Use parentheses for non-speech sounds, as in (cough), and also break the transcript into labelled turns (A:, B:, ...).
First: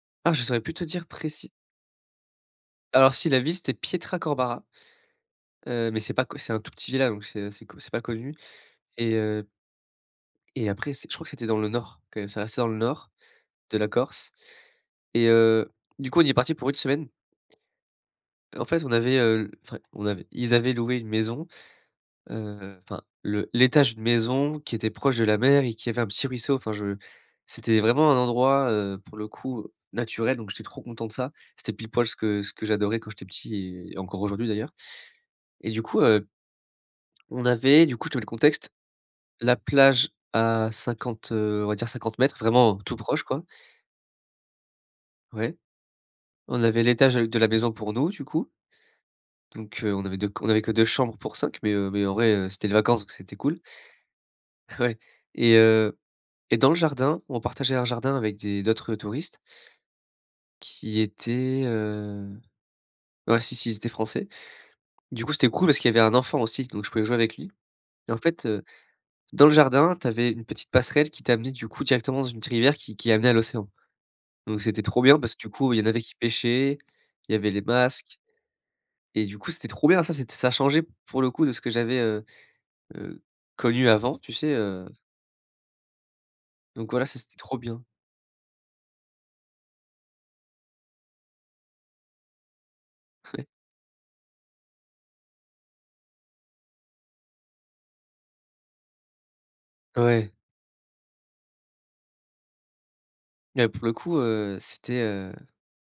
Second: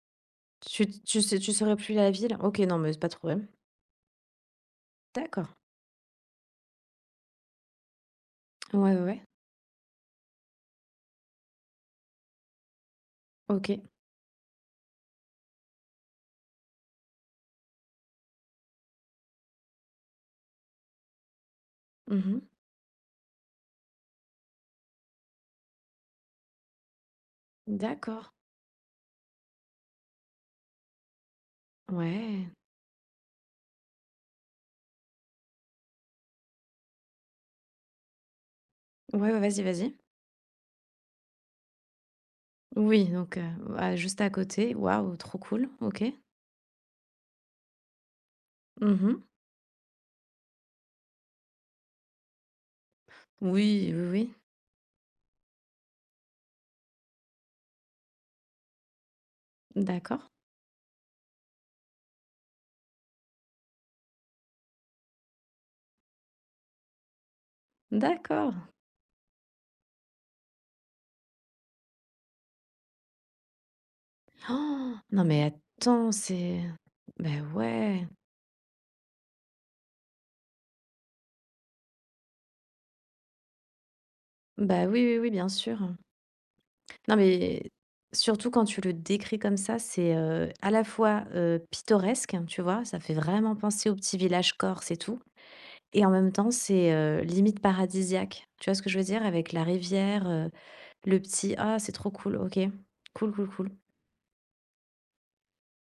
A: Ah, je saurais plus
B: Tu
A: trop dire
B: tu s
A: précis
B: tu saurais plus la ville, OK. Non, mais s pas
A: alors
B: de
A: si, la
B: problème.
A: ville, c'était Pietracorbara.
B: D'accord.
A: Heu, mais c'est pas co c'est un tout petit village, donc c'est assez co c'est pas connu.
B: Ouais, ouais,
A: Et
B: ouais.
A: heu et après c'est, je crois que c'était dans le nord, quand même, ça restait dans le nord de
B: OK.
A: la Corse. Et heu, du coup, on y est parti pour une semaine. En fait, on avait, heu enfin, on avait ils avaient loué une maison,
B: Mmh mh.
A: heu, enfin le l'étage d'une maison qui était proche de la mer et qui avait un petit ruisseau. Enfin, je c'était vraiment un
B: D'accord.
A: endroit, heu, pour le coup naturel, donc j'étais trop content de ça. C'était pile-poil ce que
B: Ouais!
A: ce que j'adorais quand j'étais petit et et encore aujourd'hui d'ailleurs. Et du coup, heu on avait du coup, je te mets le contexte,
B: Ouais, ouais,
A: la
B: vas-y, vas-y.
A: plage à 50, heu, on va dire 50 m vraiment tout
B: Oui
A: proche,
B: donc,
A: quoi.
B: heu, juste à côté, waouh, trop
A: Ouais.
B: cool! OK.
A: On avait l'étage avec de la maison pour nous, du coup.
B: Mmh mh.
A: Donc, heu, on avait 2 on avait que 2 chambres pour 5 mais, heu, mais en vrai c'était les vacances, donc c'était cool.
B: Oui, oui, oui.
A: Ouais. Et heu et dans le jardin, on partageait un jardin avec des d'autres touristes
B: D'accord.
A: qui étaient, heu, ouais, si si, ils étaient français. Du coup, c'était cool parce qu'il y avait un enfant aussi, donc je pouvais jouer avec lui. Et en fait,
B: D'accord.
A: heu, dans le jardin, tu avais une petite passerelle qui t'amenait, du coup, directement dans une rivière qui qui amenait à l'océan. Donc c'était trop
B: (inhales)
A: bien
B: Non,
A: parce que
B: mais
A: du coup, il y en avait
B: attends,
A: qui
B: c'est
A: pêchaient,
B: bah,
A: il y avait les masques
B: ouais.
A: et du coup, c'était trop bien. Ça, c'était ça changeait, pour le coup, de ce que j'avais, heu heu, connu avant, tu sais,
B: Bah,
A: heu
B: oui, oui, oui, bien sûr, heu.
A: Donc voilà,
B: Non,
A: ça c'était trop
B: mais
A: bien.
B: surtout quand tu le décris comme ça, c'est, heu, à la fois, heu, pittoresque, tu vois, ça fait
A: Ouais.
B: vraiment penser au petit village Corse et tout. Et en même temps, c'est, heu, limite paradisiaque. Tu vois ce que je veux dire, avec la rivière,
A: Ouais.
B: heu, le petit ah, c'est trop cool! OK, cool, cool,
A: Et
B: cool.
A: pour le coup, heu, c'était, heu